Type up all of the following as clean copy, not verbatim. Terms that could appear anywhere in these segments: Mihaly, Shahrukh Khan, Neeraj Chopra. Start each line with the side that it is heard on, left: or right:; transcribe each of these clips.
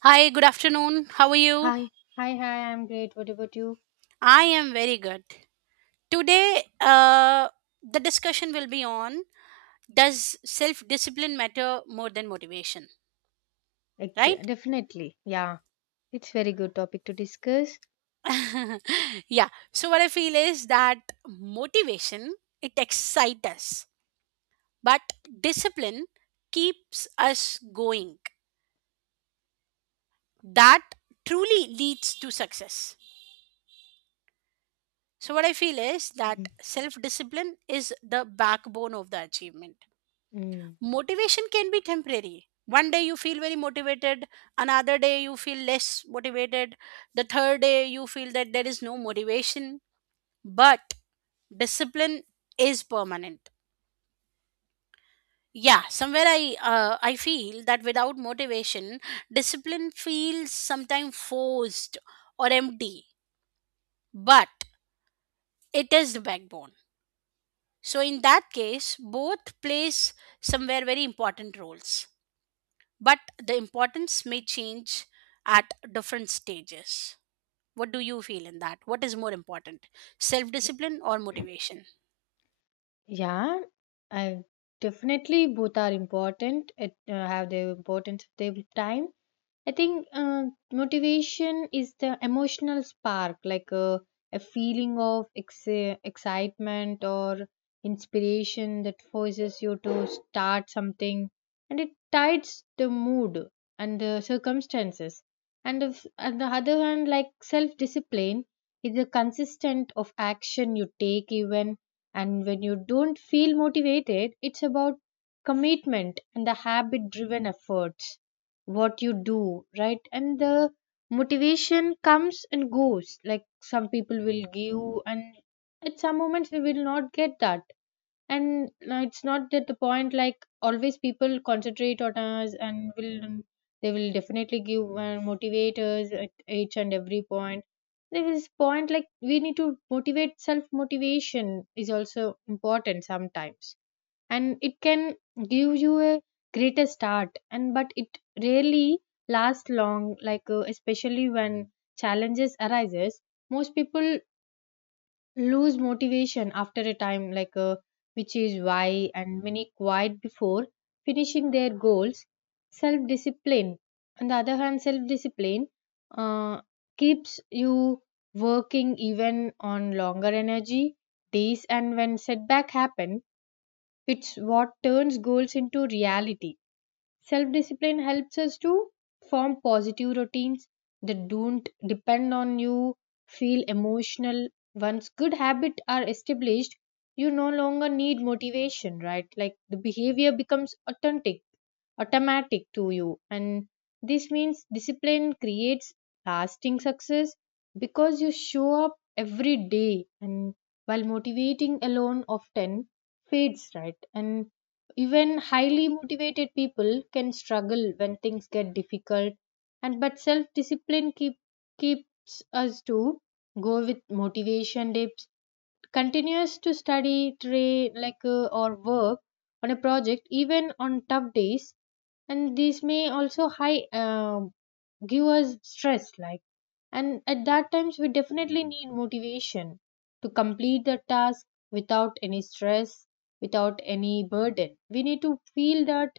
right: Hi, good afternoon. How are you?
left: Hi, hi. I'm great. What about you?
right: I am very good. Today, the discussion will be on, does self discipline matter more than motivation, right?
left: Definitely. Yeah, it's very good topic to discuss.
right: Yeah. So, what I feel is that motivation, it excites us, but discipline keeps us going. That truly leads to success. So, what I feel is that
left: Mhm.
right: self discipline is the backbone of the achievement.
left: Mm.
right: Motivation can be temporary. One day you feel very motivated, another day you feel less motivated, the third day you feel that there is no motivation, but discipline is permanent. Yeah, somewhere I feel that without motivation, discipline feels sometimes forced or empty, but it is the backbone. So in that case both plays somewhere very important roles, but the importance may change at different stages. What do you feel in that? What is more important, self
left: y-
right: discipline or motivation?
left: Yeah, I definitely both are important. It have their importance of their time. I think motivation is the emotional spark, like a feeling of excitement or inspiration that forces you to start something, and it tides the mood and the circumstances. And if, on the other hand, like self discipline is the consistent of action you take even and when you don't feel motivated. It's about commitment and the habit driven efforts what you do right, and the motivation comes and goes like some people will give, and at some moments we will not get that, and it's not at the point like always people concentrate on us and will they will definitely give motivate us at each and every point. There is point like we need to motivate, self motivation is also important sometimes, and it can give you a greater start, and but it rarely lasts long like especially when challenges arises. Most people lose motivation after a time like which is why and many quit before finishing their goals. Self discipline, on the other hand, self discipline uh, keeps you working even on longer energy days and when setback happen, it's what turns goals into reality. Self discipline helps us to form positive routines that don't depend on you feel emotional. Once good habits are established, you no longer need motivation, right? Like the behavior becomes authentic, automatic to you. And this means discipline creates lasting success because you show up every day, and while motivating alone often fades, right? And even highly motivated people can struggle when things get difficult, and but self discipline keeps us to go with motivation dips, continues to study, train, like or work on a project even on tough days, and these may also high give us stress. Like, and at that times we definitely need motivation to complete the task without any stress, without any burden. We need to feel that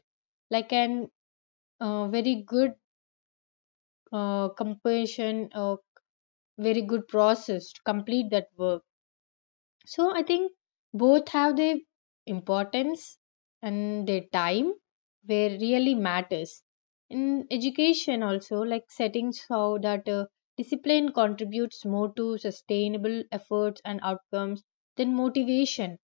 left: like an very good compassion, very good process to complete that work. So I think both have their importance and their time where really matters. In education also, like settings how that discipline contributes more to sustainable efforts and outcomes than motivation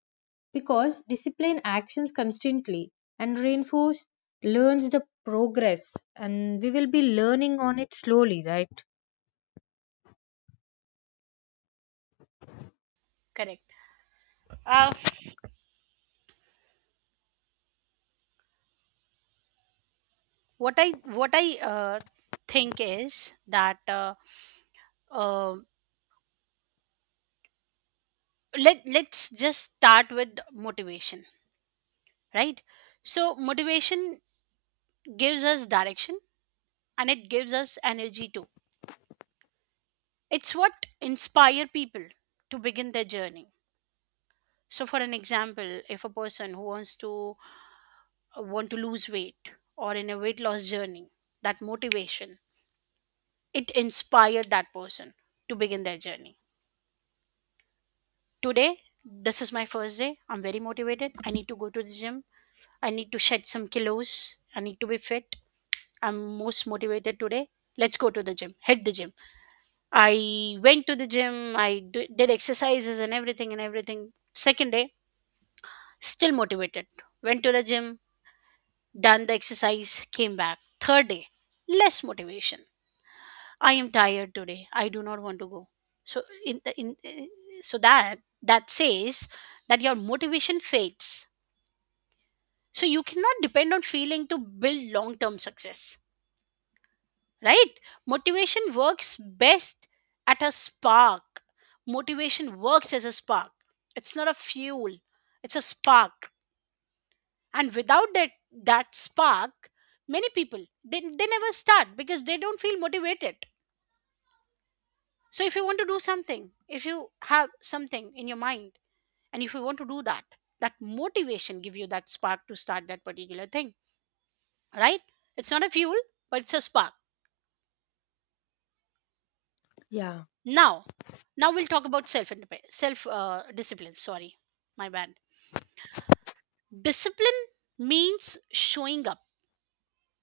left: because discipline actions constantly and reinforce learns the progress, and we will be learning on it slowly, right?
right: Correct. Uh, what I think is that, uh, let's just start with motivation, right? So motivation gives us direction and it gives us energy too. It's what inspire people to begin their journey. So, for an example, if a person who wants to, want to lose weight or in a weight loss journey, that motivation, it inspired that person to begin their journey. Today, this is my first day. I'm very motivated. I need to go to the gym. I need to shed some kilos. I need to be fit. I'm most motivated today. Let's go to the gym. Hit the gym. I went to the gym. Did exercises and everything and everything. Second day, still motivated. Went to the gym, done the exercise, came back. Third day, less motivation. I am tired today. I do not want to go. So in the in eh, so that that says that your motivation fades. So you cannot depend on feeling to build long term success, right? Motivation works best at a spark. Motivation works as a spark. It's not a fuel. It's a spark. And without that spark, many people they never start because they don't feel motivated. So if you want to do something, if you have something in your mind, and if you want to do that, that motivation give you that spark to start that particular thing, right? It's not a fuel, but it's a spark.
left: Yeah.
right: Now, we'll talk about self discipline. Sorry, my bad. Discipline means showing up.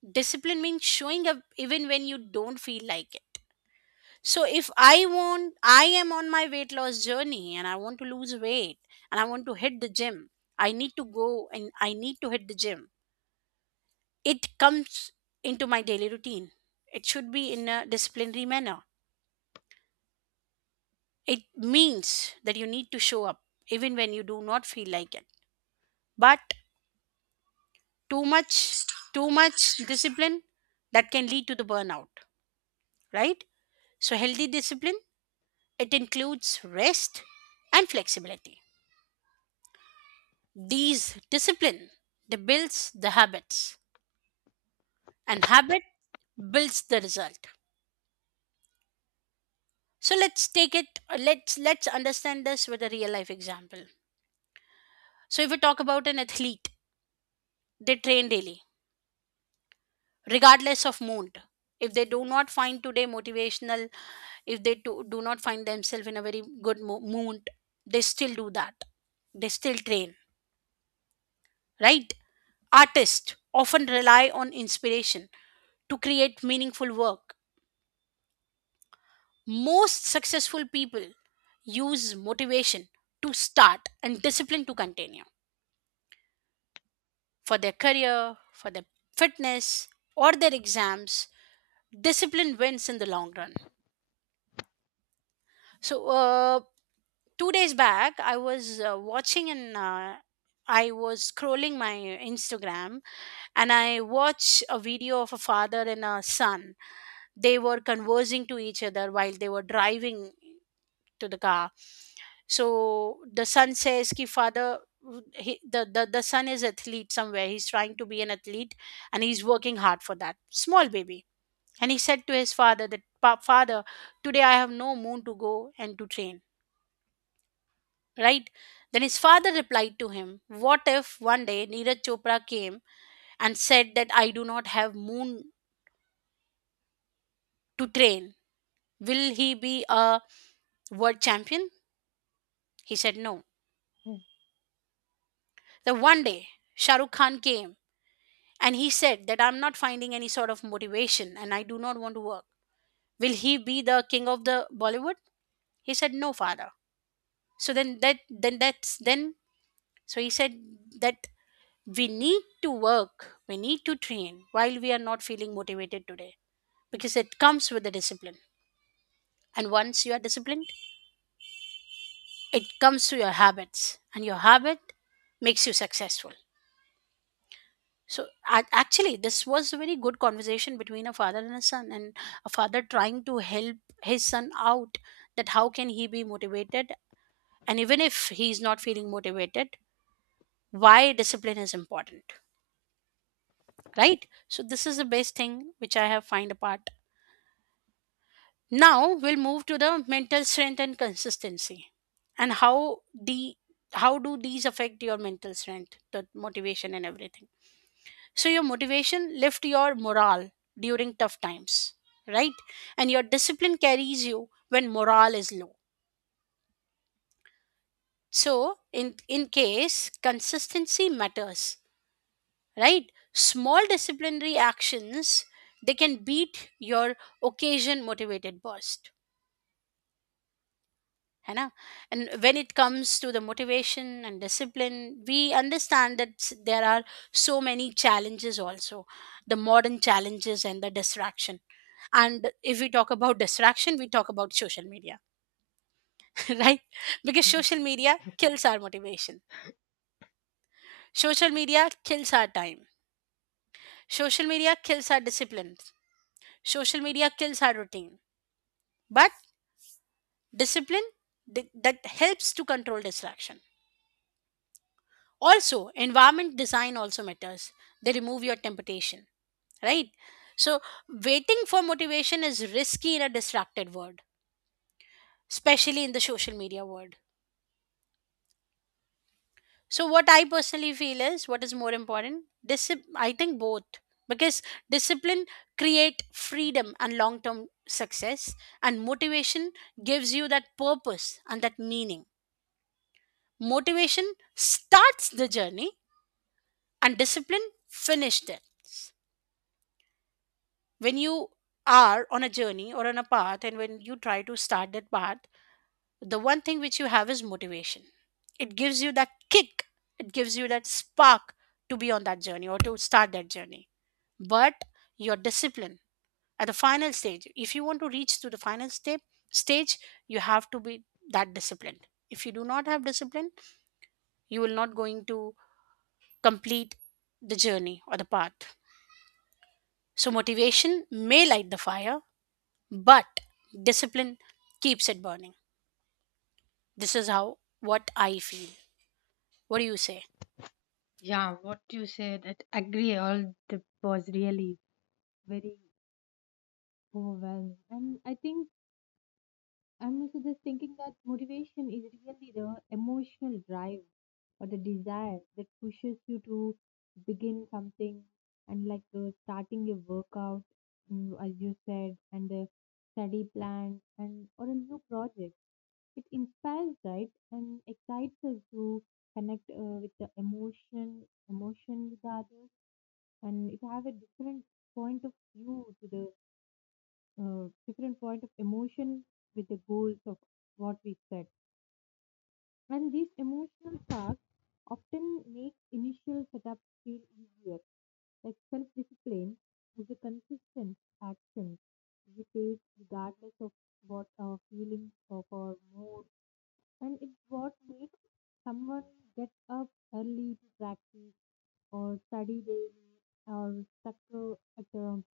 right: Discipline means showing up even when you don't feel like it. So if I want, I am on my weight loss journey and I want to lose weight and I want to hit the gym, I need to go and I need to hit the gym. It comes into my daily routine. It should be in a disciplinary manner. It means that you need to show up even when you do not feel like it. But too much, too much discipline, that can lead to the burnout, right? So healthy discipline, it includes rest and flexibility. These discipline, they builds the habits, and habit builds the result. So let's take it. Let's understand this with a real life example. So if we talk about an athlete, they train daily, regardless of mood. If they do not find today motivational, if they do not find themselves in a very good mood, they still do that. They still train, right? Artists often rely on inspiration to create meaningful work. Most successful people use motivation to start and discipline to continue for their career, for their fitness, or their exams. Discipline wins in the long run. So, 2 days back, I was watching, and I was scrolling my Instagram and I watched a video of a father and a son. They were conversing to each other while they were driving to the car. So the son says ki father, he, the son is athlete, somewhere he's trying to be an athlete and he's working hard, for that small baby, and he said to his father that, Father, today I have no moon to go and to train, right?" Then his father replied to him, what if one day Neeraj Chopra came and said that I do not have moon to train, will he be a world champion? He said no.
left: Mm.
right: The one day Shahrukh Khan came, and he said that I'm not finding any sort of motivation and I do not want to work. Will he be the king of the Bollywood? He said, no, father. So then that then that's then so he said that we need to work, we need to train while we are not feeling motivated today. Because it comes with the discipline. And once you are disciplined, it comes to your habits. And your habit makes you successful. So actually, this was a very good conversation between a father and a son, and a father trying to help his son out, that how can he be motivated, and even if he's not feeling motivated, why discipline is important, right? So this is the best thing which I have find apart. Now we'll move to the mental strength and consistency, and how do these affect your mental strength, the motivation and everything. So your motivation lift your morale during tough times, right? And your discipline carries you when morale is low. So in case consistency matters, right? Small disciplinary actions, they can beat your occasion motivated burst. है ना? And when it comes to the motivation and discipline, we understand that, there are so many challenges also, the modern challenges and the distraction. And if we talk about distraction, we talk about social media. Right? Because social media kills our motivation, social media kills our time, social media kills our discipline, social media kills our routine. But discipline, that helps to control distraction. Also environment design also matters, they remove your temptation, right? So waiting for motivation is risky in a distracted world, especially in the social media world. So what I personally feel is, what is more important? I think both, because discipline create freedom and long term success, and motivation gives you that purpose and that meaning. Motivation starts the journey, and discipline finished it. When you are on a journey or on a path, and when you try to start that path, the one thing which you have is motivation. It gives you that kick, it gives you that spark to be on that journey or to start that journey. But your discipline at the final stage, if you want to reach to the final step stage, you have to be that disciplined. If you do not have discipline, you will not going to complete the journey or the path. So motivation may light the fire, but discipline keeps it burning. This is how what I feel. What do you say?
left: Yeah, what you said, I agree. All that was really very overwhelming. And I think I'm also just thinking that motivation is really the emotional drive or the desire that pushes you to begin something, and like starting your workout, mm, as you said, and the study plan and or a new project. It inspires, right, and excites us to connect with the emotion, emotion with the others, and it have a different point of view to the different point of emotion with the goals of what we set. And these emotional tasks often make initial setup feel easier. Like self discipline is a consistent action we take regardless of what our feelings of our mood, and it's what makes someone get up early to practice or study daily or stuck at a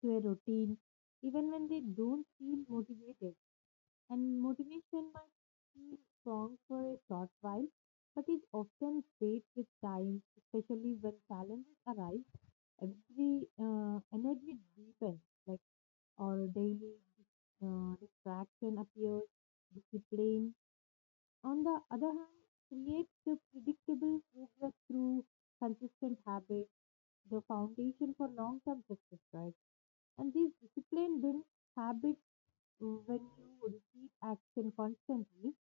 left: to a routine, even when they don't feel motivated. And motivation might feel strong for a short while, but it often fades with time, especially when challenges arise. Every energy deepens, like our daily distraction appears, discipline. On the other hand, creates the predictable progress through consistent habits, the foundation for long-term success, right? And these discipline builds habits when you repeat action constantly,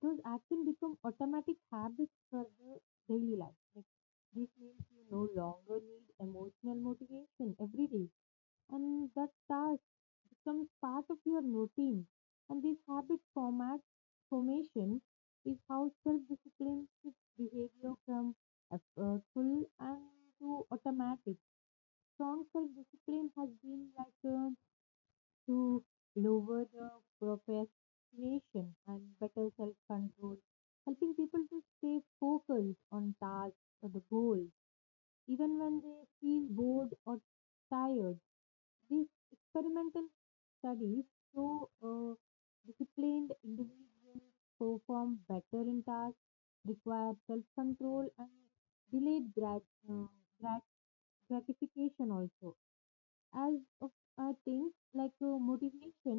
left: those action become automatic habits for the daily life. Like, this means you no longer need emotional motivation every day, and that task becomes part of your routine. And this habit format formation is how self-discipline shifts behavior from effortful and to automatic. Strong self-discipline has been like a to lower the procrastination and better self control, helping people to stay focused on tasks or the goals. Even when they feel bored or tired, these experimental studies show disciplined individuals perform better in tasks, require self control, and delayed grat- gratification also as of things like motivation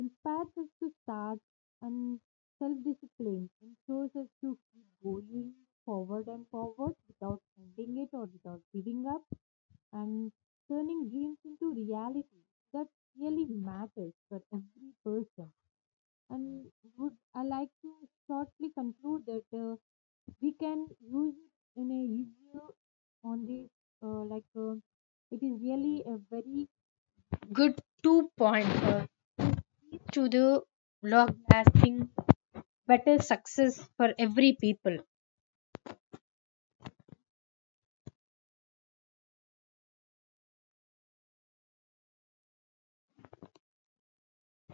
left: inspires us to start, and self-discipline ensures us to keep going forward and forward without ending it or without giving up, and turning dreams into reality that really matters for every person. And would I like to shortly conclude that we can use it in a easier on this like it is really a very good two pointer to the long lasting better success for every people.